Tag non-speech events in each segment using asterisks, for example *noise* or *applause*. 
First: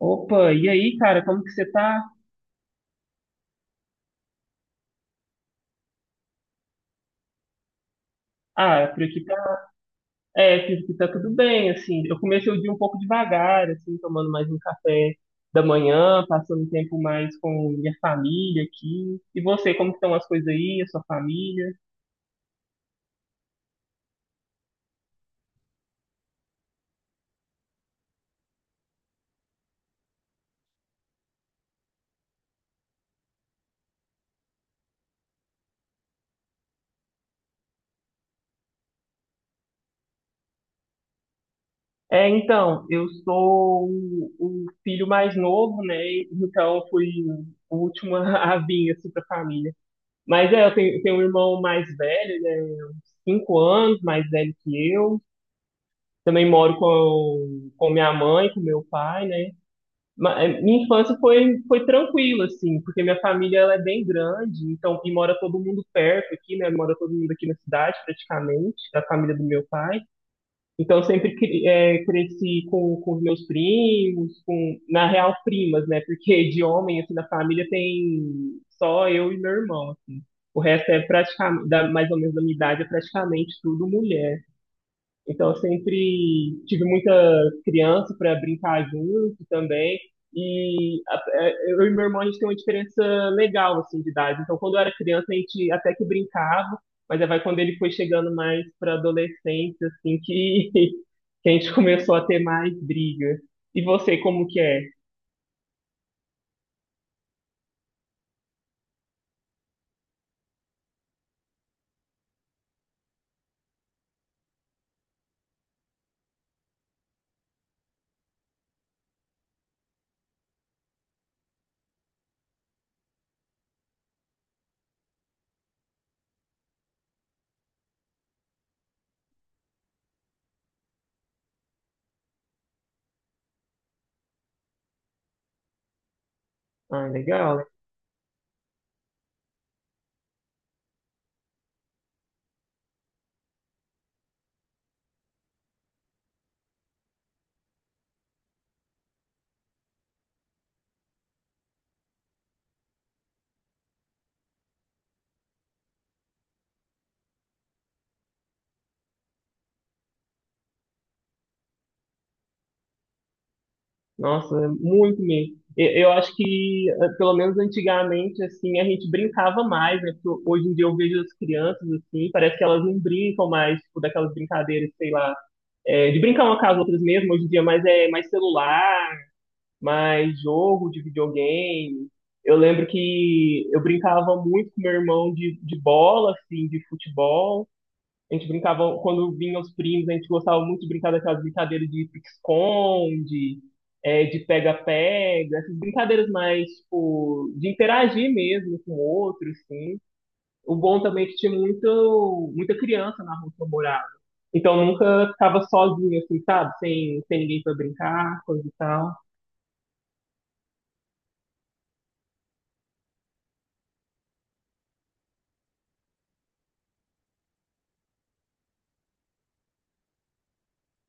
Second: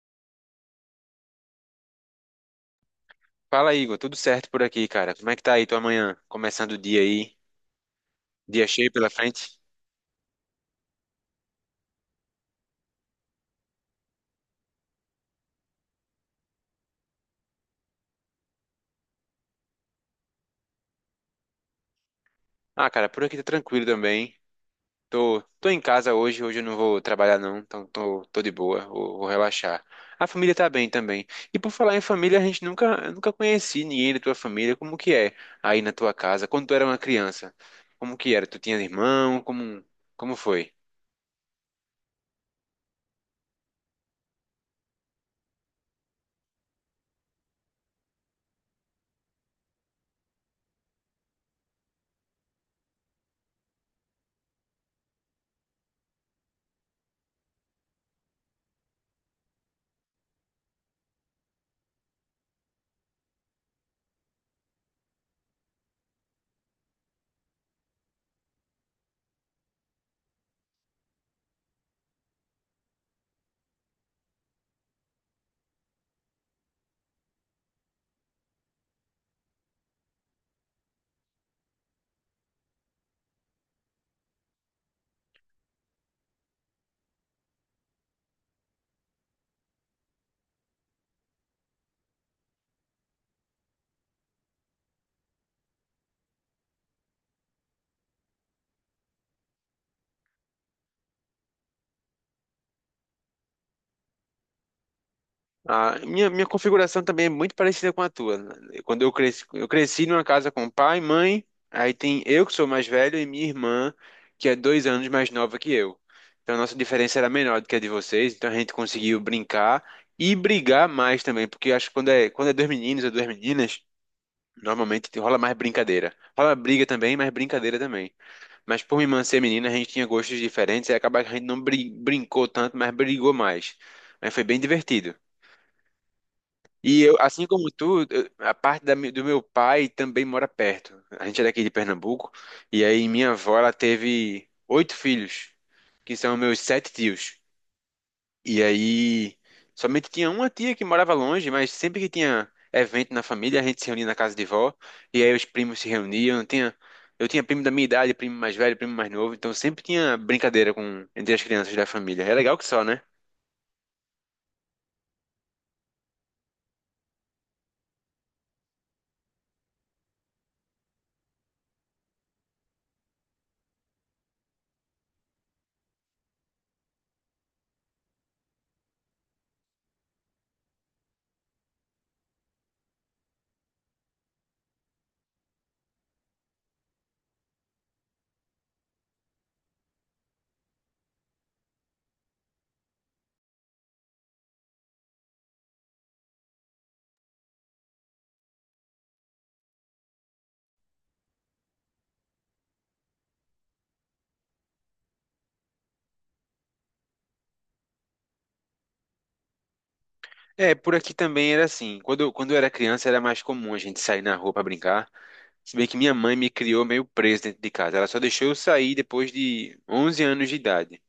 Opa, e aí, cara, como que você tá? Fala, Igor. Tudo certo por aqui, cara? Como é que tá aí tua manhã? Começando o dia aí? Dia Ah, cheio por pela aqui frente? tá. É, por aqui tá tudo bem, assim. Eu comecei o dia um pouco devagar, assim, tomando mais um café da manhã, passando um tempo mais com minha família aqui. E você, como que estão as coisas aí, a sua família? Ah, cara, por aqui tá tranquilo também. Tô em casa hoje. Hoje eu não vou trabalhar, não. Então tô de boa. Vou relaxar. A família tá bem também. E por falar em família, a gente nunca, eu nunca conheci ninguém da tua família. Como que é aí na tua casa? Quando tu era uma criança? Como que era? Tu tinha irmão? Como foi? É, então, eu sou o filho mais novo, né? Então, eu fui o último *laughs* a vir, assim, pra família. Mas é, eu tenho um irmão mais velho, ele é uns 5 anos mais velho que eu. Também moro com minha mãe, com meu pai, né? Minha infância foi, foi tranquila, assim, porque minha família ela é bem grande, então, e mora todo mundo perto aqui, né? Mora todo mundo aqui na cidade, praticamente, da família do meu pai. Então, eu sempre cresci com os meus primos, com, na real, primas, né? Porque de homem, assim, na família tem só eu e meu irmão, assim. O resto é praticamente, mais ou menos da minha idade, é praticamente tudo mulher. Então, eu sempre tive muita criança para brincar junto também. Eu e meu irmão, a gente tem uma diferença legal, assim, de idade. Então, quando eu era criança, a gente até que brincava, mas aí vai quando ele foi chegando mais para adolescência, assim, que, *laughs* que a gente começou a ter mais briga. E você, como que é? Ah, minha configuração também é muito parecida com a tua. Quando eu cresci numa casa com pai, mãe, aí tem eu que sou mais velho e minha irmã, que é 2 anos mais nova que eu. Então a nossa diferença era menor do que a de vocês, então a gente conseguiu brincar e brigar mais também, porque acho que quando é dois meninos ou duas meninas, normalmente rola mais brincadeira. Rola briga também, mas brincadeira também. Mas por minha irmã ser menina, a gente tinha gostos diferentes, e acaba que a gente não brincou tanto, mas brigou mais. Aí foi bem divertido. E Ah, eu, assim legal. como tu, a parte do meu pai também mora perto. A gente é daqui de Pernambuco. E aí minha avó, ela teve oito filhos, que são meus sete tios. E aí somente tinha uma tia que morava longe, mas sempre que tinha evento na família, a gente se reunia na casa de vó. E aí os primos se reuniam. Eu tinha primo da minha idade, primo mais velho, primo mais novo. Então sempre tinha brincadeira entre as crianças da família. É legal que só, né? Nossa, é muito mesmo. Eu acho que, pelo menos antigamente, assim, a gente brincava mais, né? Porque hoje em dia eu vejo as crianças, assim, parece que elas não brincam mais, tipo, daquelas brincadeiras, sei lá, de brincar uma com as outras mesmo, hoje em dia, mas é mais celular, mais jogo de videogame. Eu lembro que eu brincava muito com meu irmão de bola, assim, de futebol, a gente brincava, quando vinham os primos, a gente gostava muito de brincar daquelas brincadeiras de pique-esconde, é, de pega-pega, essas brincadeiras mais, tipo, de interagir mesmo com outros, assim. O bom também é que tinha muita criança na rua que eu morava. Então nunca ficava sozinho, assim, sabe? Sem ninguém pra brincar, coisa e tal. É, por aqui também era assim. Quando eu era criança era mais comum a gente sair na rua pra brincar. Se bem que minha mãe me criou meio preso dentro de casa. Ela só deixou eu sair depois de 11 anos de idade.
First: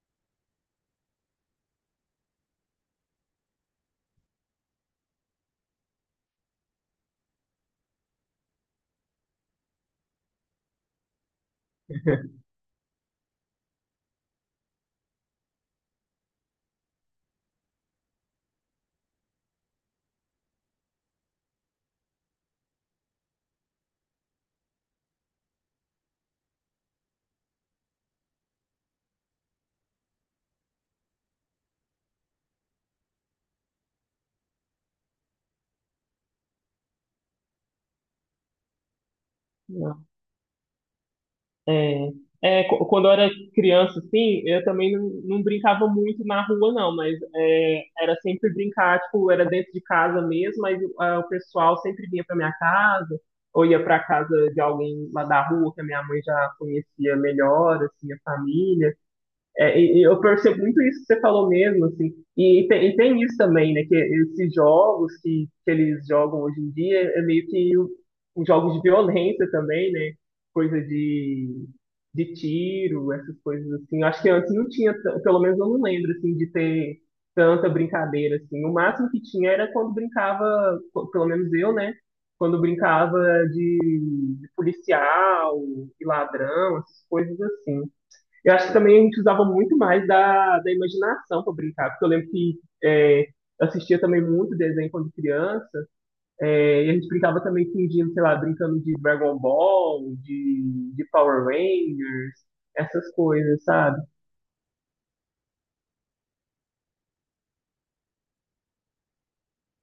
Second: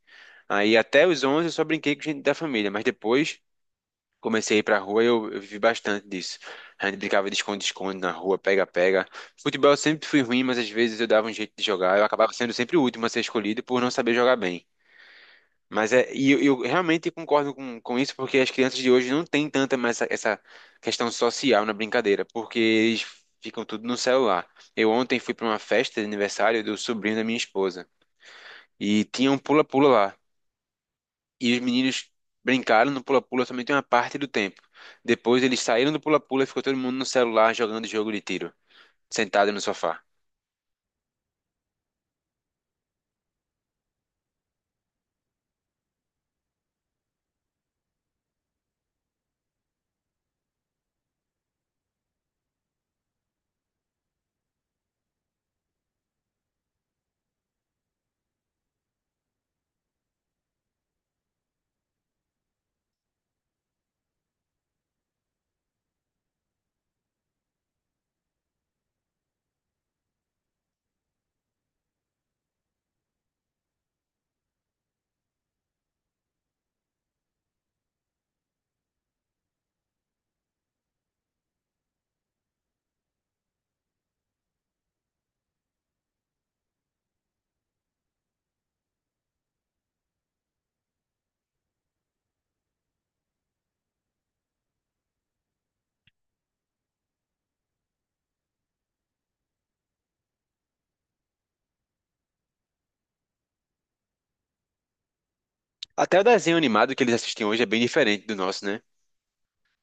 Aí até os 11 eu só brinquei com gente da família, mas depois comecei a ir pra rua e eu vivi bastante disso. A gente brincava de esconde-esconde na rua, pega-pega. Futebol eu sempre fui ruim, mas às vezes eu dava um jeito de jogar. Eu acabava *laughs* sendo sempre o último a ser escolhido por não saber jogar bem. Mas eu realmente concordo com isso, porque as crianças de hoje não têm tanta mais essa, questão social na brincadeira, porque eles ficam tudo no celular. Eu ontem fui para uma festa de aniversário do sobrinho da minha esposa, e tinha um pula-pula lá. E os meninos brincaram no pula-pula somente uma parte do tempo. Depois eles saíram do pula-pula e ficou todo mundo no celular jogando jogo de tiro, sentado no sofá. É, é, quando eu era criança, assim, eu também não brincava muito na rua, não, mas é, era sempre brincar, tipo, era dentro de casa mesmo, mas é, o pessoal sempre vinha pra minha casa, ou ia pra casa de alguém lá da rua, que a minha mãe já conhecia melhor, assim, a família. É, e eu percebo muito isso que você falou mesmo, assim. E, e tem isso também, né? Que esses jogos que eles jogam hoje em dia é meio que um, jogos de violência também, né? Coisa de tiro, essas coisas assim. Eu acho que antes não tinha, pelo menos eu não lembro, assim, de ter tanta brincadeira, assim. O máximo que tinha era quando brincava, pelo menos eu, né? Quando brincava de, de policial e ladrão, essas coisas assim. Eu acho que também a gente usava muito mais da, da imaginação para brincar, porque eu lembro que é, eu assistia também muito desenho quando criança, é, e a gente brincava também fingindo, sei lá, brincando de Dragon Ball, de Power Rangers, essas coisas, sabe? Até o desenho animado que eles assistem hoje é bem diferente do nosso, né?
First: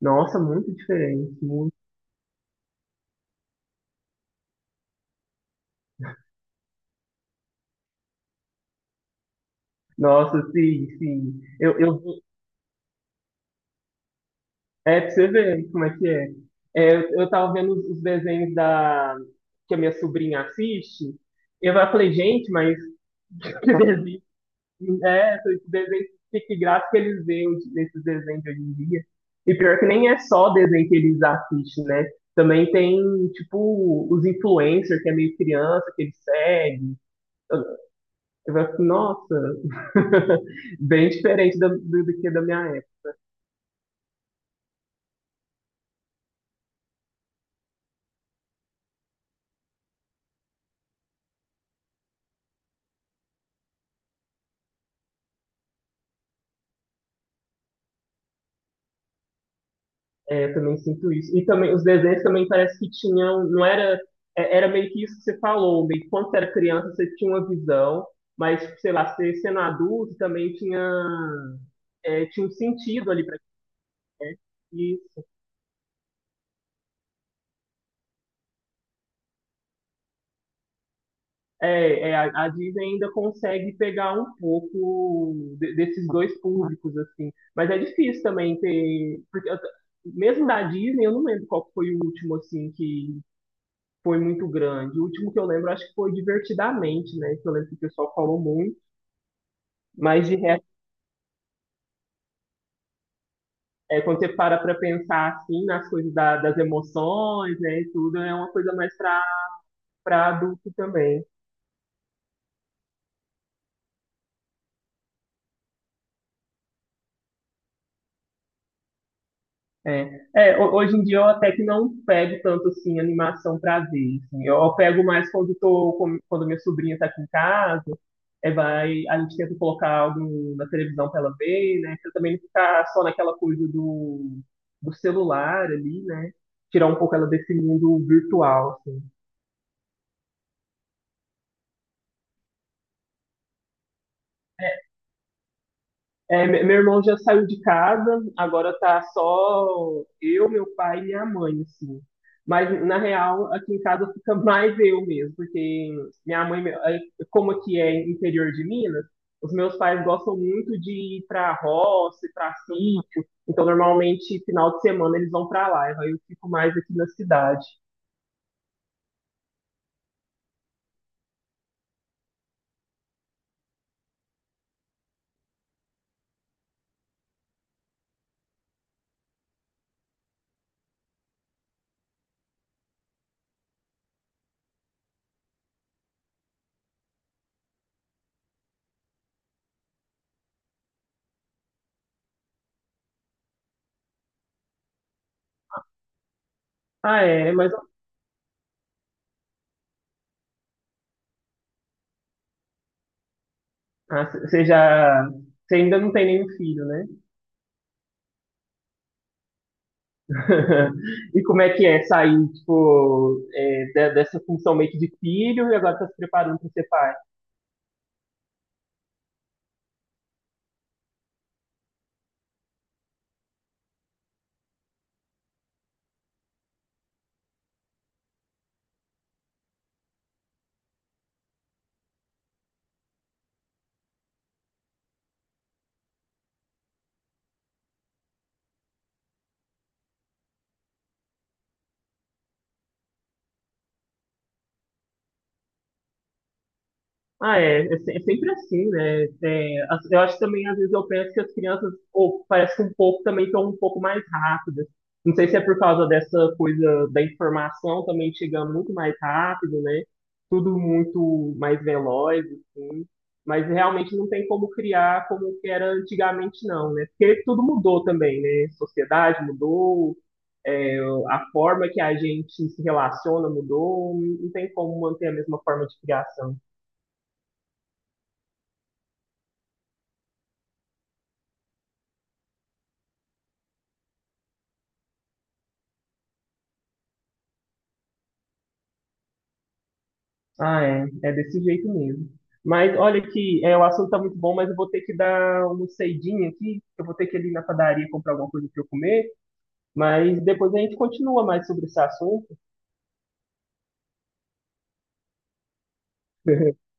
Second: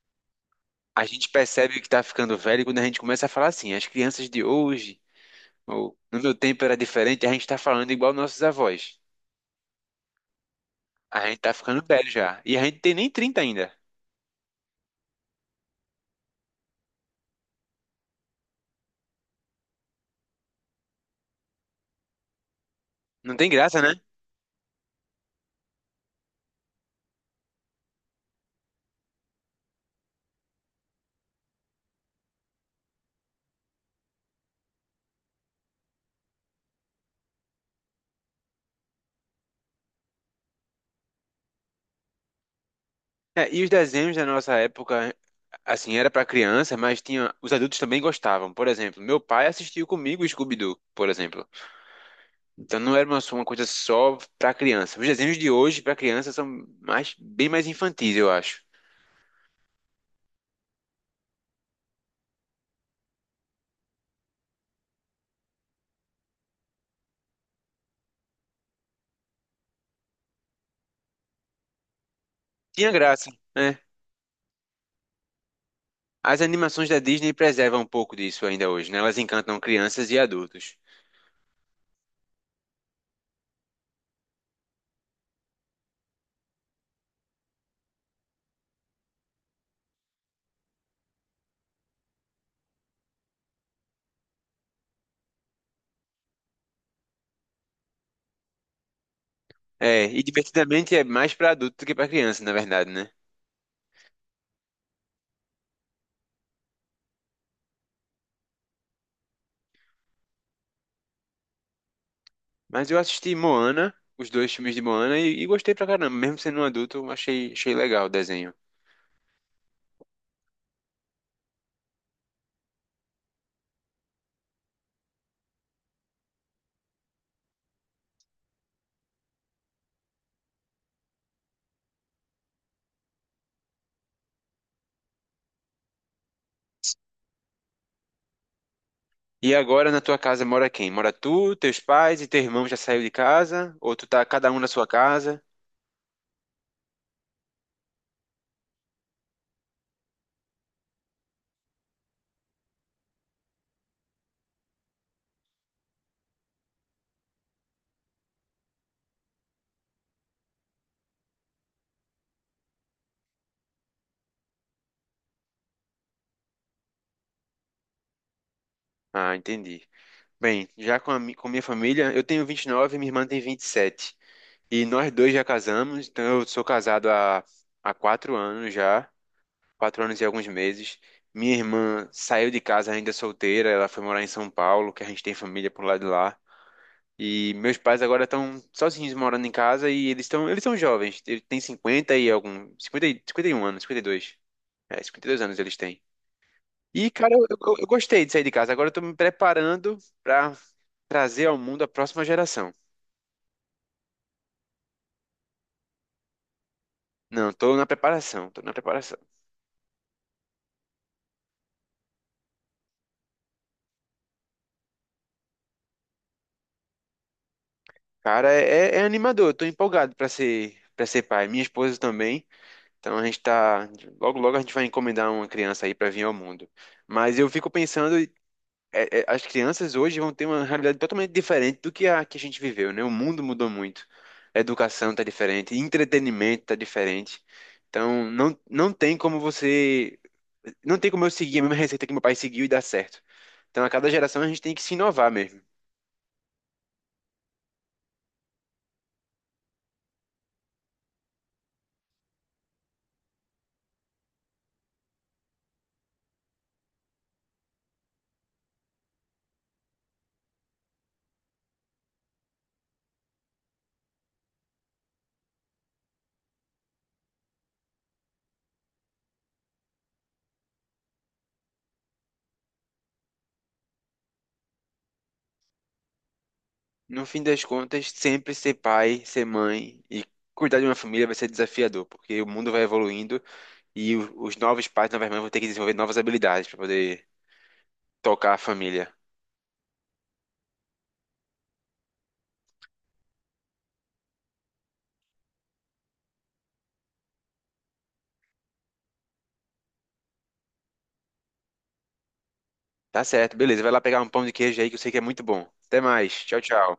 Nossa, muito A gente diferente, muito. percebe que tá ficando velho quando a gente começa a falar assim: as crianças de hoje, ou, no meu tempo era diferente. A gente tá falando igual nossos avós. Nossa, sim, A gente sim. tá ficando velho já. E a gente tem nem 30 ainda. É pra você ver como é que é. É, eu tava vendo os desenhos da, que a minha sobrinha assiste, e eu falei, gente, mas Não tem *laughs* que graça, né? desenho. É, então, esses desenhos, que graça que eles veem nesses desenhos de hoje em dia. E pior que nem é só desenho que eles assistem, né? Também tem, tipo, os influencers, que é meio criança, que eles seguem. Eu, eu falo assim, nossa, *laughs* bem diferente do, do que da minha. É, e os desenhos da nossa época, assim, era pra criança, mas tinha, os adultos também gostavam. Por exemplo, meu pai assistiu comigo Scooby-Doo, por exemplo. Então não era só uma coisa só pra criança. Os desenhos de hoje pra criança são bem mais infantis, eu acho. É, eu também sinto isso. E também os desenhos também parece que tinham, não era, era meio que isso que você falou, meio que quando você era criança você tinha uma visão, mas sei lá, você sendo adulto também tinha, é, tinha um Tinha sentido ali graça, para né? isso. As animações da Disney preservam um pouco disso ainda hoje, né? Elas encantam crianças e adultos. É, é, a Disney ainda consegue pegar um pouco desses dois públicos assim, mas é difícil também ter, porque mesmo da Disney eu não lembro qual foi o último assim que foi muito grande. O último que eu lembro, acho que foi Divertidamente, né? Que eu lembro que o pessoal falou muito. É, e Mas de resto, Divertidamente é mais pra adulto do que pra criança, na verdade, né? é, quando você para para pensar assim nas coisas das emoções, né, e tudo, é uma coisa mais para para adulto também. Mas eu assisti Moana, os dois filmes de Moana, e gostei pra caramba. Mesmo sendo um adulto, eu achei legal o desenho. É, é, hoje em dia eu até que não pego tanto assim animação pra ver, assim. Eu pego mais quando tô, quando minha sobrinha tá aqui em casa, é, vai, a gente tenta colocar algo na televisão pra ela ver, né? Pra também não ficar só naquela coisa do, do celular ali, né? Tirar um pouco ela desse mundo virtual, assim. E agora na tua casa mora quem? Mora tu, teus pais e teu irmão já saiu de casa? Ou tu tá cada um na sua casa? É, meu irmão já saiu de casa, agora tá só eu, meu pai e minha mãe, assim. Mas, na real, aqui em casa fica *laughs* mais eu mesmo, porque minha mãe, meu- como aqui é interior de Minas, os meus pais gostam muito de ir pra roça, ir pra sítio, então, normalmente, final de semana eles vão pra lá, aí eu fico mais aqui na cidade. Ah, entendi. Bem, já com minha família, eu tenho 29 e nove e minha irmã tem 27. E sete. E nós dois já casamos, então eu sou casado há 4 anos já. Quatro anos e alguns meses. Minha irmã saiu de casa ainda solteira, ela foi morar em São Paulo, que a gente tem família por lá de lá. E meus pais agora estão sozinhos morando em casa e eles são jovens, eles têm 50 e algum, 51 anos, 52. É, 52 anos eles têm. E, Ah, cara, eu, é, mas eu- eu gostei de sair de casa. Agora eu tô me preparando pra trazer ao mundo a próxima geração. Você já, você ainda não tem nenhum filho, né? Não, tô na preparação. *laughs* E como é que é sair, tipo, é, dessa função meio que de filho e agora tá se preparando para ser pai? Cara, é, é animador, eu tô empolgado para ser pai. Minha esposa também. Então a gente tá. Logo, logo a gente vai encomendar uma criança aí pra vir ao mundo. Mas eu fico pensando, é, é, as crianças hoje vão ter uma realidade totalmente diferente do que a gente viveu, né? O mundo mudou muito. A educação tá diferente, entretenimento tá diferente. Então não tem como você. Não tem como eu seguir a mesma receita que meu pai seguiu e dar certo. Então a cada geração a gente tem que se inovar mesmo. Ah, é, é sempre assim, né? É, eu acho que também, às vezes, eu penso que as crianças, ou parece que um pouco também estão um pouco mais rápidas. Não sei se é por causa dessa coisa da informação também chegando muito mais rápido, né? Tudo muito mais veloz, assim. Mas realmente não tem como criar como que era antigamente, não, né? Porque tudo mudou também, né? Sociedade mudou, é, a forma que a gente se relaciona mudou, não tem como manter a mesma forma de criação. No fim das contas, sempre ser pai, ser mãe e cuidar de uma família vai ser desafiador, porque o mundo vai evoluindo. E os novos pais, novas mães vão ter que desenvolver novas habilidades para poder tocar a família. Ah, é. É desse jeito mesmo. Mas olha que é, o assunto tá muito bom, mas eu vou ter que dar uma saidinha aqui. Eu vou ter que ir ali na padaria comprar alguma coisa para eu comer. Mas depois a gente continua mais sobre esse assunto. Tá certo, beleza. Vai lá pegar um pão de queijo aí que eu sei que é muito bom. Até mais. Tchau, *laughs* tchau.